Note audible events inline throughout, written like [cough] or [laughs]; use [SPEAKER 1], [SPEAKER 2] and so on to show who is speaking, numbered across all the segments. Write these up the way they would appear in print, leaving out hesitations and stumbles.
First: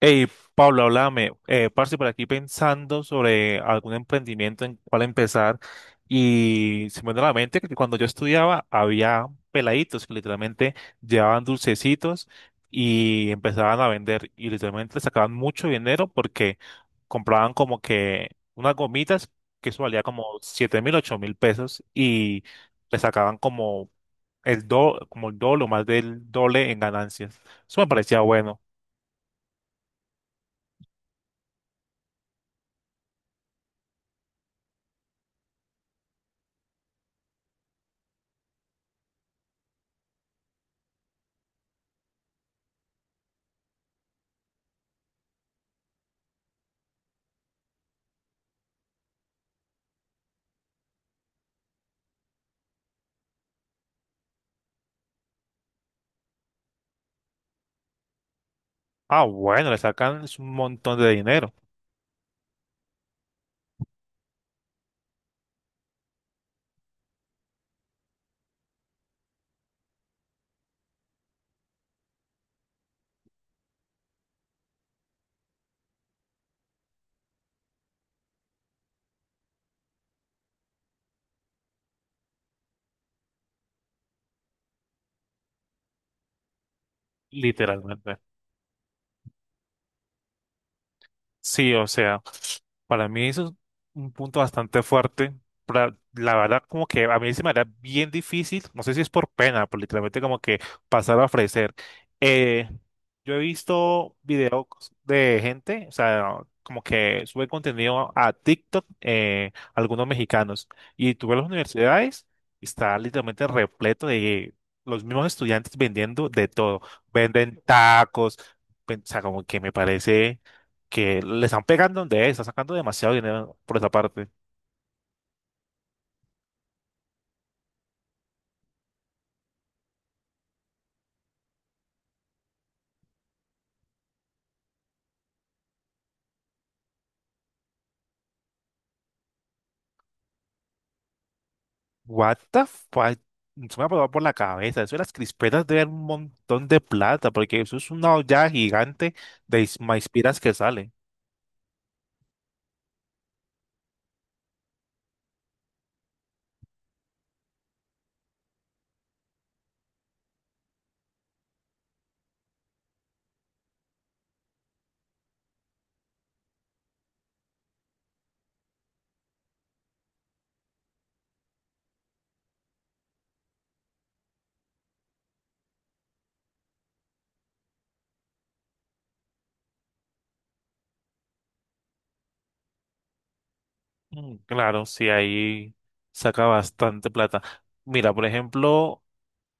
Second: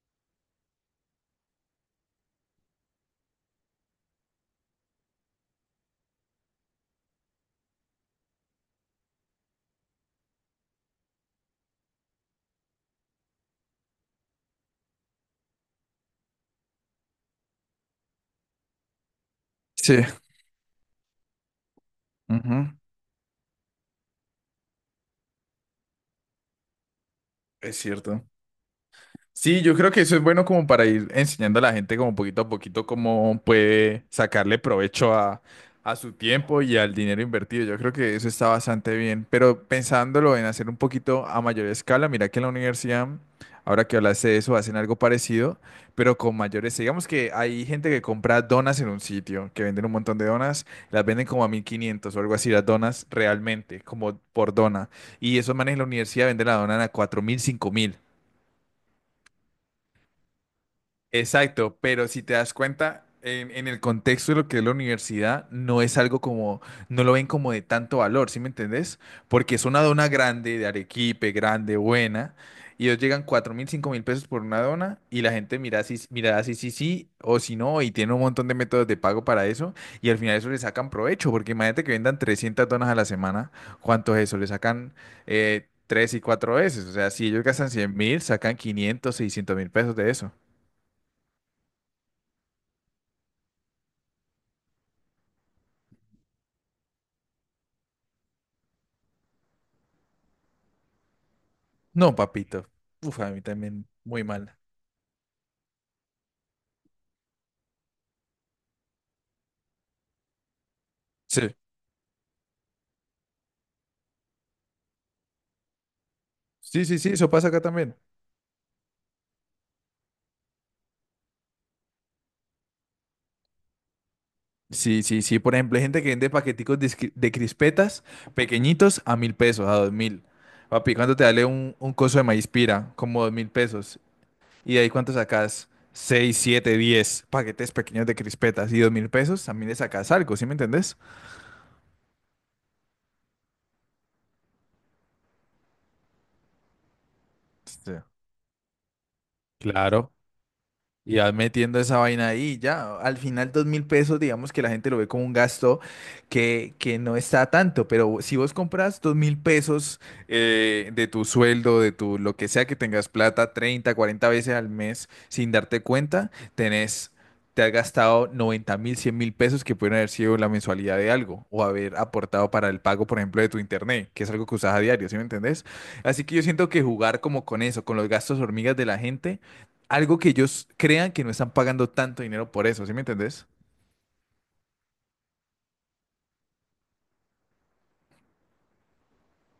[SPEAKER 1] Hey, Pablo, háblame. Parce, por aquí pensando sobre algún emprendimiento en cuál empezar. Y se me vino a la mente que cuando yo estudiaba había peladitos que literalmente llevaban dulcecitos y empezaban a vender. Y literalmente sacaban mucho dinero porque compraban como que unas gomitas que eso
[SPEAKER 2] Sí.
[SPEAKER 1] valía como 7.000, 8.000 pesos y
[SPEAKER 2] Ujú.
[SPEAKER 1] le sacaban como como el doble o más del doble en ganancias.
[SPEAKER 2] Es
[SPEAKER 1] Eso me parecía
[SPEAKER 2] cierto.
[SPEAKER 1] bueno.
[SPEAKER 2] Sí, yo creo que eso es bueno como para ir enseñando a la gente como poquito a poquito cómo puede sacarle provecho a su tiempo y al dinero invertido. Yo creo que eso está bastante bien, pero pensándolo en hacer un poquito a mayor escala, mira que en la universidad, ahora que hablaste de eso, hacen algo parecido, pero con mayores. Digamos que hay gente que compra donas en un sitio, que venden un montón de donas, las venden como a 1.500 o algo así, las donas realmente, como por dona. Y esos manes en la universidad venden la dona a 4.000 5.000.
[SPEAKER 1] Ah, bueno, le sacan un montón de dinero,
[SPEAKER 2] Exacto, pero si te das cuenta, en el contexto de lo que es la universidad, no es algo como, no lo ven como de tanto valor, ¿sí me entendés? Porque es una dona grande, de Arequipe, grande, buena, y ellos llegan 4.000, 5.000 pesos por una dona, y la gente mira si sí, sí, o si no, y tiene un montón de métodos de pago para eso, y al final eso le sacan provecho, porque imagínate que vendan 300 donas a la semana, ¿cuánto es eso? Le sacan... tres y cuatro veces, o sea, si ellos gastan cien
[SPEAKER 1] literalmente.
[SPEAKER 2] mil, sacan 500.000, 600.000 pesos de eso.
[SPEAKER 1] Sí, o sea, para mí eso es un punto bastante fuerte. La verdad, como que a mí se me hará bien difícil, no sé si es por pena, por literalmente como que pasar a ofrecer.
[SPEAKER 2] No, papito.
[SPEAKER 1] Eh,
[SPEAKER 2] Uf, a
[SPEAKER 1] yo he
[SPEAKER 2] mí también
[SPEAKER 1] visto
[SPEAKER 2] muy mal.
[SPEAKER 1] videos de gente, o sea, como que sube contenido a TikTok, algunos mexicanos, y tú ves las
[SPEAKER 2] Sí.
[SPEAKER 1] universidades, está literalmente repleto de los mismos estudiantes vendiendo de todo.
[SPEAKER 2] Sí, sí, sí, eso pasa acá
[SPEAKER 1] Venden
[SPEAKER 2] también.
[SPEAKER 1] tacos, o sea, como que me parece que le están pegando donde es, están sacando demasiado dinero por esa parte.
[SPEAKER 2] Sí, sí, sí. Por ejemplo, hay gente que vende paqueticos de crispetas pequeñitos a 1.000 pesos, a 2.000. Papi, ¿cuánto te vale un coso de maíz pira? Como 2.000 pesos. ¿Y de ahí cuánto sacas? Seis, siete, 10 paquetes pequeños de crispetas y 2.000 pesos. También le sacas algo, ¿sí me entendés?
[SPEAKER 1] What the fuck? Se me ha pasado por la cabeza. Eso de las crispetas deben un montón de plata, porque eso es
[SPEAKER 2] Sí.
[SPEAKER 1] una olla gigante de
[SPEAKER 2] Claro.
[SPEAKER 1] maispiras que sale.
[SPEAKER 2] Y vas metiendo esa vaina ahí, ya, al final 2.000 pesos, digamos que la gente lo ve como un gasto que no está tanto, pero si vos compras 2.000 pesos de tu sueldo, de tu lo que sea que tengas plata, 30 40 veces al mes sin darte cuenta, tenés, te has gastado 90.000, 100.000 pesos que pueden haber sido la mensualidad de algo o haber aportado para el pago, por ejemplo, de tu internet, que es algo que usas a diario, ¿sí me entendés? Así que yo siento que jugar como con eso, con los gastos hormigas de la gente algo que ellos crean que no están pagando tanto dinero por eso, ¿sí me entendés?
[SPEAKER 1] Mm, claro, sí, ahí saca bastante plata. Mira, por ejemplo,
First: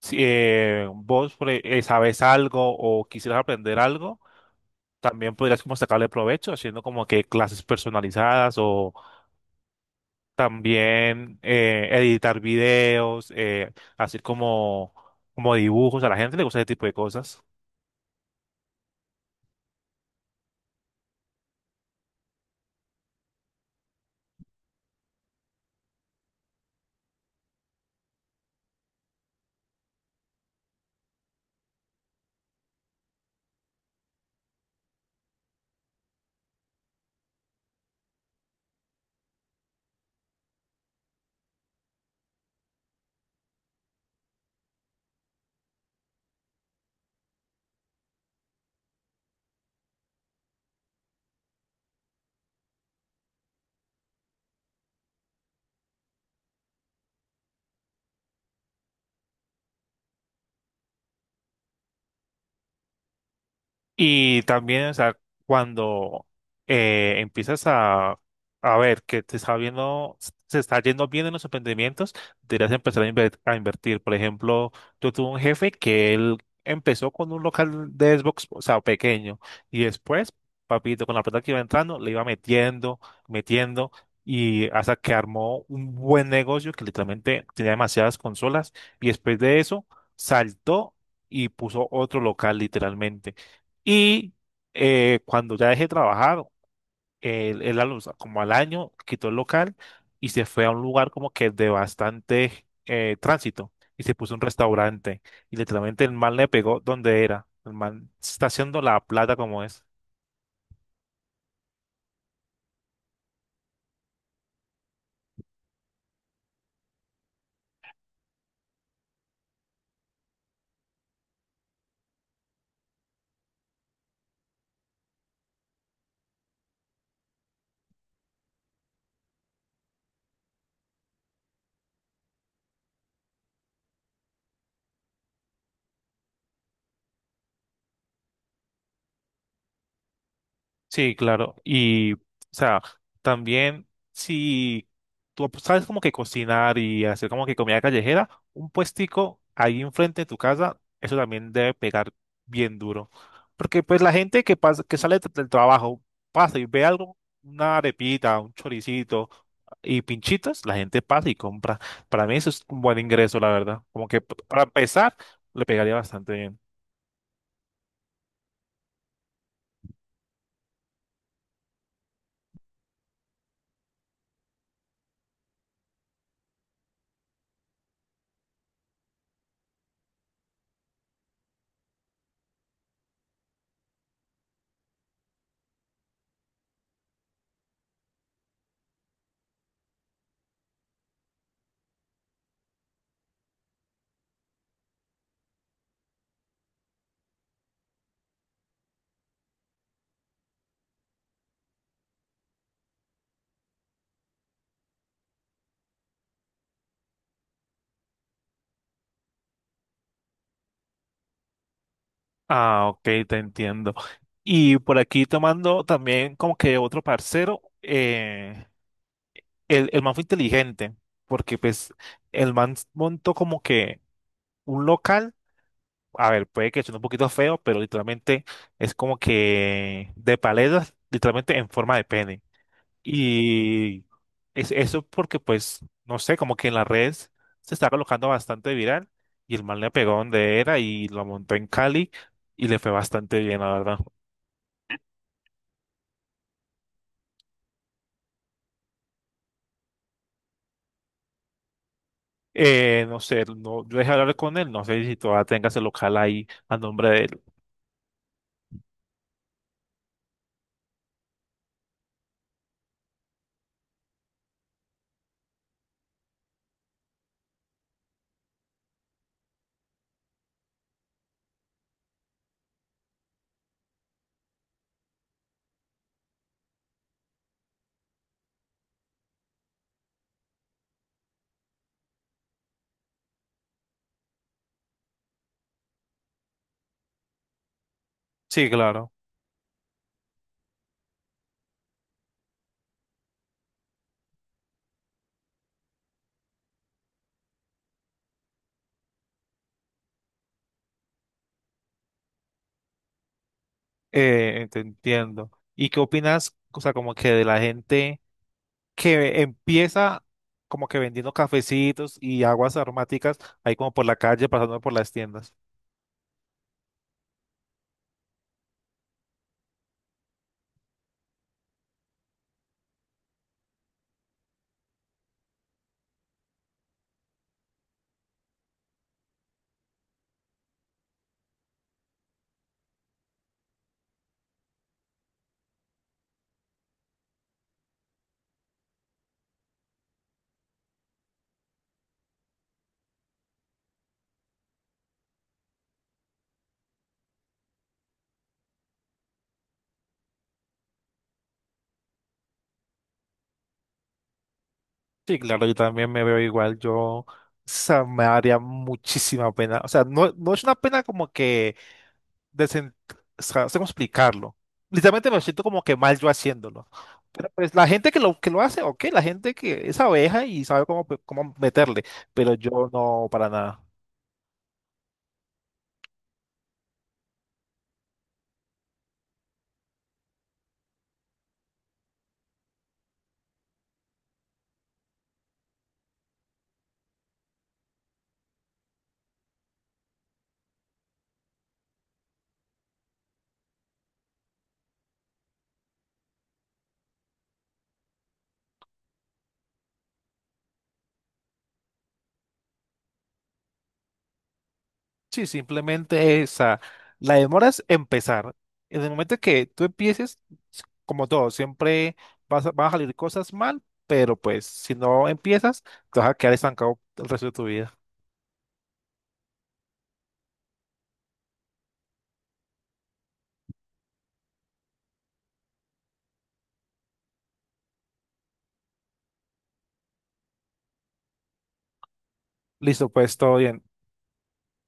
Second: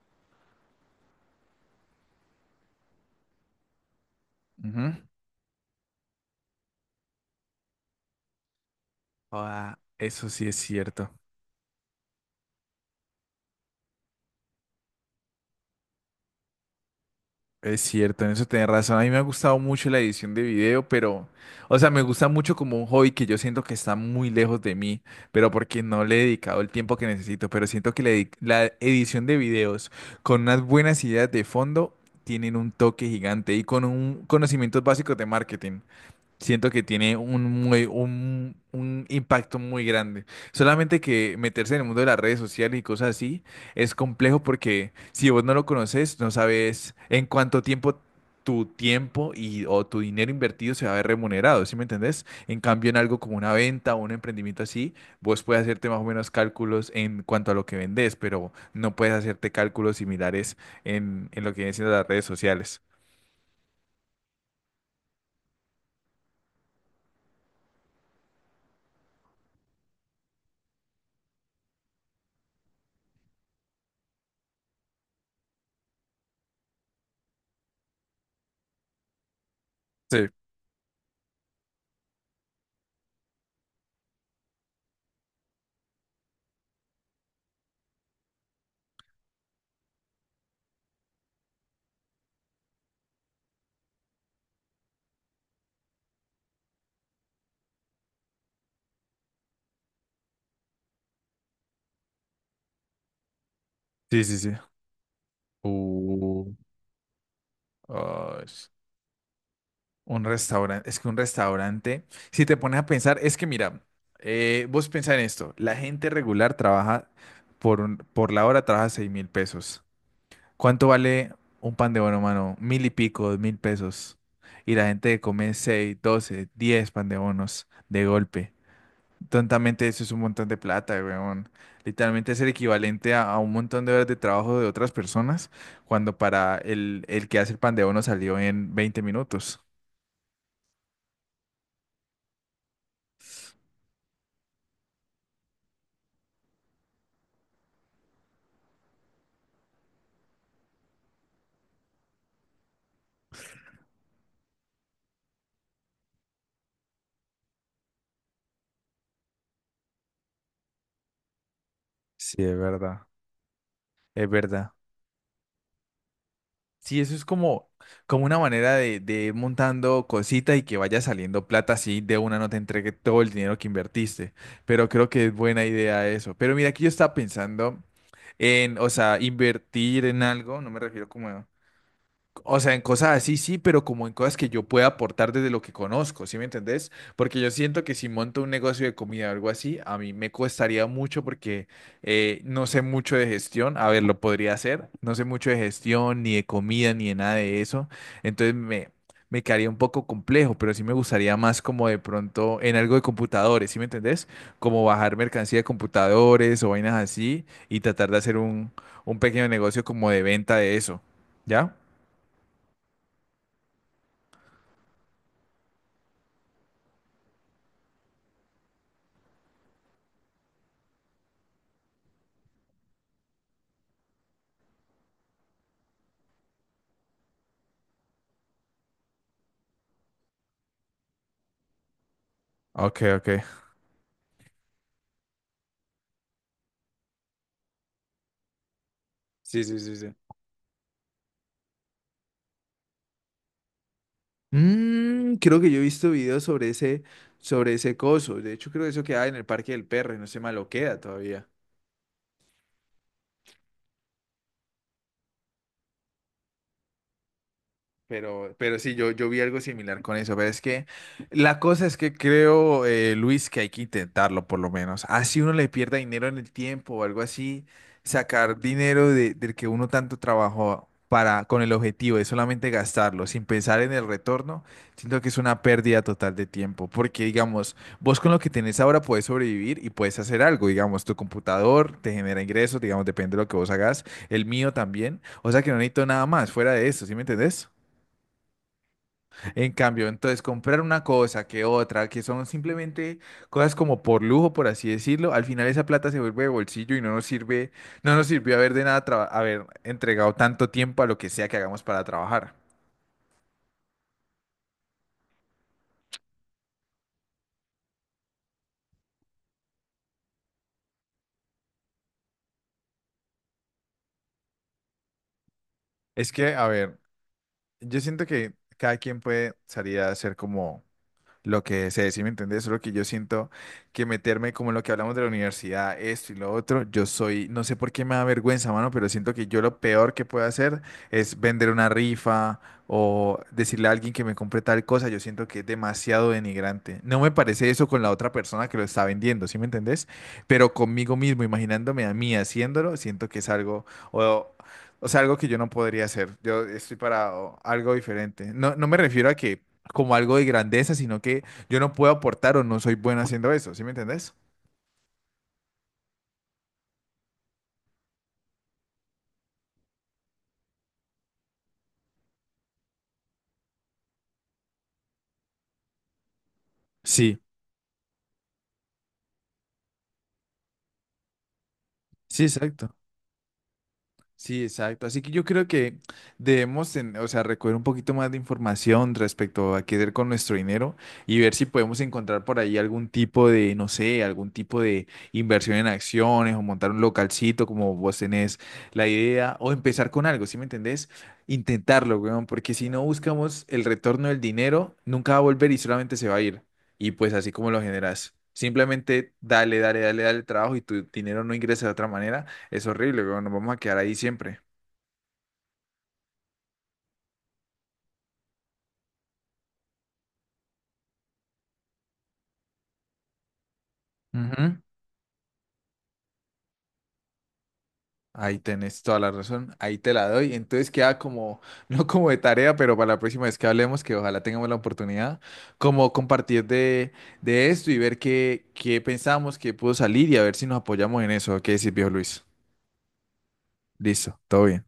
[SPEAKER 1] si vos sabes algo o quisieras aprender algo,
[SPEAKER 2] Ujú.
[SPEAKER 1] también podrías como sacarle provecho haciendo como que clases personalizadas o
[SPEAKER 2] Ah, eso sí es cierto.
[SPEAKER 1] también editar videos, hacer como, como dibujos. A la gente le gusta ese tipo de cosas.
[SPEAKER 2] Es cierto, en eso tenés razón. A mí me ha gustado mucho la edición de video, pero, o sea, me gusta mucho como un hobby que yo siento que está muy lejos de mí, pero porque no le he dedicado el tiempo que necesito. Pero siento que la edición de videos con unas buenas ideas de fondo tienen un toque gigante y con un conocimiento básico de marketing. Siento que tiene un impacto muy grande. Solamente que meterse en el mundo de las redes sociales y cosas así es complejo porque si vos no lo conoces, no sabes en cuánto tiempo tu tiempo y, o tu dinero invertido se va a ver remunerado, ¿sí me entendés? En cambio, en algo como una venta o un emprendimiento así, vos puedes hacerte más o menos cálculos en cuanto a lo que vendés, pero no puedes hacerte cálculos similares en lo que vienen siendo las redes sociales.
[SPEAKER 1] Y también, o sea, cuando empiezas a ver que te está viendo, se está yendo bien en los emprendimientos, deberías empezar a, a invertir. Por ejemplo, yo tuve un jefe que él empezó con un local de Xbox, o sea, pequeño, y
[SPEAKER 2] Sí,
[SPEAKER 1] después, papito, con la plata que iba entrando, le iba metiendo, metiendo, y hasta que armó un buen negocio que literalmente tenía demasiadas consolas, y después de eso, saltó y puso otro local literalmente. Y cuando ya dejé de trabajar, él como al año quitó el local y se fue a un lugar como que de bastante tránsito y se
[SPEAKER 2] sí,
[SPEAKER 1] puso
[SPEAKER 2] sí,
[SPEAKER 1] un
[SPEAKER 2] sí.
[SPEAKER 1] restaurante. Y literalmente el man
[SPEAKER 2] Uh.
[SPEAKER 1] le pegó donde era. El man se
[SPEAKER 2] Ay.
[SPEAKER 1] está haciendo la plata como es.
[SPEAKER 2] Un restaurante, es que un restaurante, si te pones a pensar, es que mira, vos pensás en esto, la gente regular trabaja por la hora, trabaja 6.000 pesos. ¿Cuánto vale un pan de bono, mano? 1.000 y pico, 2.000 pesos. Y la gente come seis, 12, 10 pan de bonos de golpe. Tontamente eso es un montón de plata, weón. Literalmente es el equivalente a un montón de horas de trabajo de otras personas cuando para el que hace el pan de bono salió en 20 minutos.
[SPEAKER 1] Sí, claro. Y, o sea, también si tú sabes como que cocinar y hacer como que comida callejera, un puestico ahí enfrente de tu casa, eso también debe pegar bien duro. Porque pues la gente que pasa, que sale del trabajo, pasa y ve algo, una arepita, un choricito y pinchitos, la gente pasa y compra. Para mí
[SPEAKER 2] Sí,
[SPEAKER 1] eso
[SPEAKER 2] es
[SPEAKER 1] es un buen
[SPEAKER 2] verdad.
[SPEAKER 1] ingreso, la verdad. Como que
[SPEAKER 2] Es
[SPEAKER 1] para
[SPEAKER 2] verdad.
[SPEAKER 1] empezar, le pegaría bastante bien.
[SPEAKER 2] Sí, eso es como una manera de ir montando cositas y que vaya saliendo plata así de una no te entregue todo el dinero que invertiste. Pero creo que es buena idea eso. Pero mira, aquí yo estaba pensando en, o sea, invertir en algo, no me refiero como a o sea, en cosas así sí, pero como en cosas que yo pueda aportar desde lo que conozco, ¿sí me entendés? Porque yo siento que si monto un negocio de comida o algo así, a mí me costaría mucho porque no sé mucho de gestión. A ver, lo podría hacer. No sé mucho de gestión, ni de comida, ni de nada de eso. Entonces me quedaría un poco complejo, pero sí me gustaría más como de pronto en algo de computadores, ¿sí me entendés? Como bajar mercancía de computadores o vainas así y tratar de hacer un pequeño negocio como de venta de eso. ¿Ya?
[SPEAKER 1] Ah, ok, te entiendo. Y por aquí tomando también como que otro parcero, el man fue inteligente, porque pues el man montó como que un local, a ver, puede que suene un poquito feo, pero literalmente es como que de paletas, literalmente en forma de pene.
[SPEAKER 2] Ok, ok.
[SPEAKER 1] Y es eso porque pues, no sé, como que en las redes se está colocando bastante viral y
[SPEAKER 2] Sí,
[SPEAKER 1] el
[SPEAKER 2] sí,
[SPEAKER 1] man le
[SPEAKER 2] sí,
[SPEAKER 1] pegó
[SPEAKER 2] sí.
[SPEAKER 1] donde era y lo montó en Cali y le fue bastante bien, la verdad.
[SPEAKER 2] Mm, creo que yo he visto videos sobre ese coso. De hecho, creo que eso queda en el Parque del Perro y no se maloquea todavía.
[SPEAKER 1] No sé, no, yo dejé hablar con él, no sé si todavía tenga ese local ahí a nombre de él.
[SPEAKER 2] Pero sí, yo vi algo similar con eso, pero es que la cosa es que creo, Luis, que hay que intentarlo por lo menos. Así uno le pierda dinero en el tiempo o algo así, sacar dinero del que uno tanto trabajó para, con el objetivo de solamente gastarlo sin pensar en el retorno, siento que es una pérdida total de tiempo, porque digamos, vos con lo que tenés ahora puedes sobrevivir y puedes hacer algo, digamos, tu computador te genera ingresos, digamos, depende de lo que vos hagas, el mío también, o sea que no necesito nada más fuera de eso, ¿sí me entendés?
[SPEAKER 1] Sí, claro,
[SPEAKER 2] En cambio, entonces comprar una cosa que otra, que son simplemente cosas como por lujo, por así decirlo, al final esa plata se vuelve de bolsillo y no nos sirve, no nos sirvió haber de nada haber entregado tanto tiempo a lo que sea que hagamos para trabajar.
[SPEAKER 1] te entiendo. ¿Y qué opinas, o sea, como que de la gente que empieza como que vendiendo cafecitos y aguas aromáticas ahí como por la calle, pasando por las tiendas?
[SPEAKER 2] Es que, a ver, yo siento que cada quien puede salir a hacer como lo que se decía, ¿me entendés? Solo que yo siento que meterme como en lo que hablamos de la universidad, esto y lo otro, yo soy, no sé por qué me da vergüenza, mano, pero siento que yo lo peor que puedo hacer es vender una rifa o decirle a alguien que me compre tal cosa, yo siento que es demasiado denigrante. No me parece eso con la otra persona que lo está vendiendo, ¿sí me entendés? Pero conmigo mismo, imaginándome a mí haciéndolo, siento que es algo... O, o sea, algo que yo no podría hacer. Yo estoy para algo diferente. No, no me refiero a que como algo de grandeza, sino que yo no puedo aportar o no soy bueno haciendo eso, ¿sí me entendés?
[SPEAKER 1] Sí, claro, yo también me veo igual, yo, o sea, me daría muchísima pena, o sea, no, no es una pena como que, de sen- o sea, no sé cómo explicarlo, literalmente me siento como que mal yo haciéndolo,
[SPEAKER 2] Sí,
[SPEAKER 1] pero pues la gente que lo hace, ok, la gente que es abeja y sabe cómo, cómo meterle,
[SPEAKER 2] sí,
[SPEAKER 1] pero yo
[SPEAKER 2] exacto.
[SPEAKER 1] no, para nada.
[SPEAKER 2] Sí, exacto. Así que yo creo que debemos, o sea, recoger un poquito más de información respecto a qué hacer con nuestro dinero y ver si podemos encontrar por ahí algún tipo de, no sé, algún tipo de inversión en acciones o montar un localcito como vos tenés la idea o empezar con algo, ¿sí me entendés? Intentarlo, weón, porque si no buscamos el retorno del dinero, nunca va a volver y solamente se va a ir. Y pues así como lo generas. Simplemente dale, dale, dale, dale trabajo y tu dinero no ingresa de otra manera es horrible, weón. Nos vamos a quedar ahí siempre.
[SPEAKER 1] Sí, simplemente esa. La demora es empezar. En el momento que tú empieces, como todo, siempre vas a, van a salir cosas mal, pero pues
[SPEAKER 2] Ujú.
[SPEAKER 1] si no empiezas, te vas a quedar estancado el resto de tu vida.
[SPEAKER 2] Ahí tenés toda la razón. Ahí te la doy. Entonces queda como, [laughs] no como de tarea, pero para la próxima vez que hablemos, que ojalá tengamos la oportunidad, como compartir de esto y ver qué pensamos, qué pudo salir y a ver si nos apoyamos en eso. ¿Qué decís, viejo Luis?
[SPEAKER 1] Listo, pues todo bien.
[SPEAKER 2] Listo, todo bien.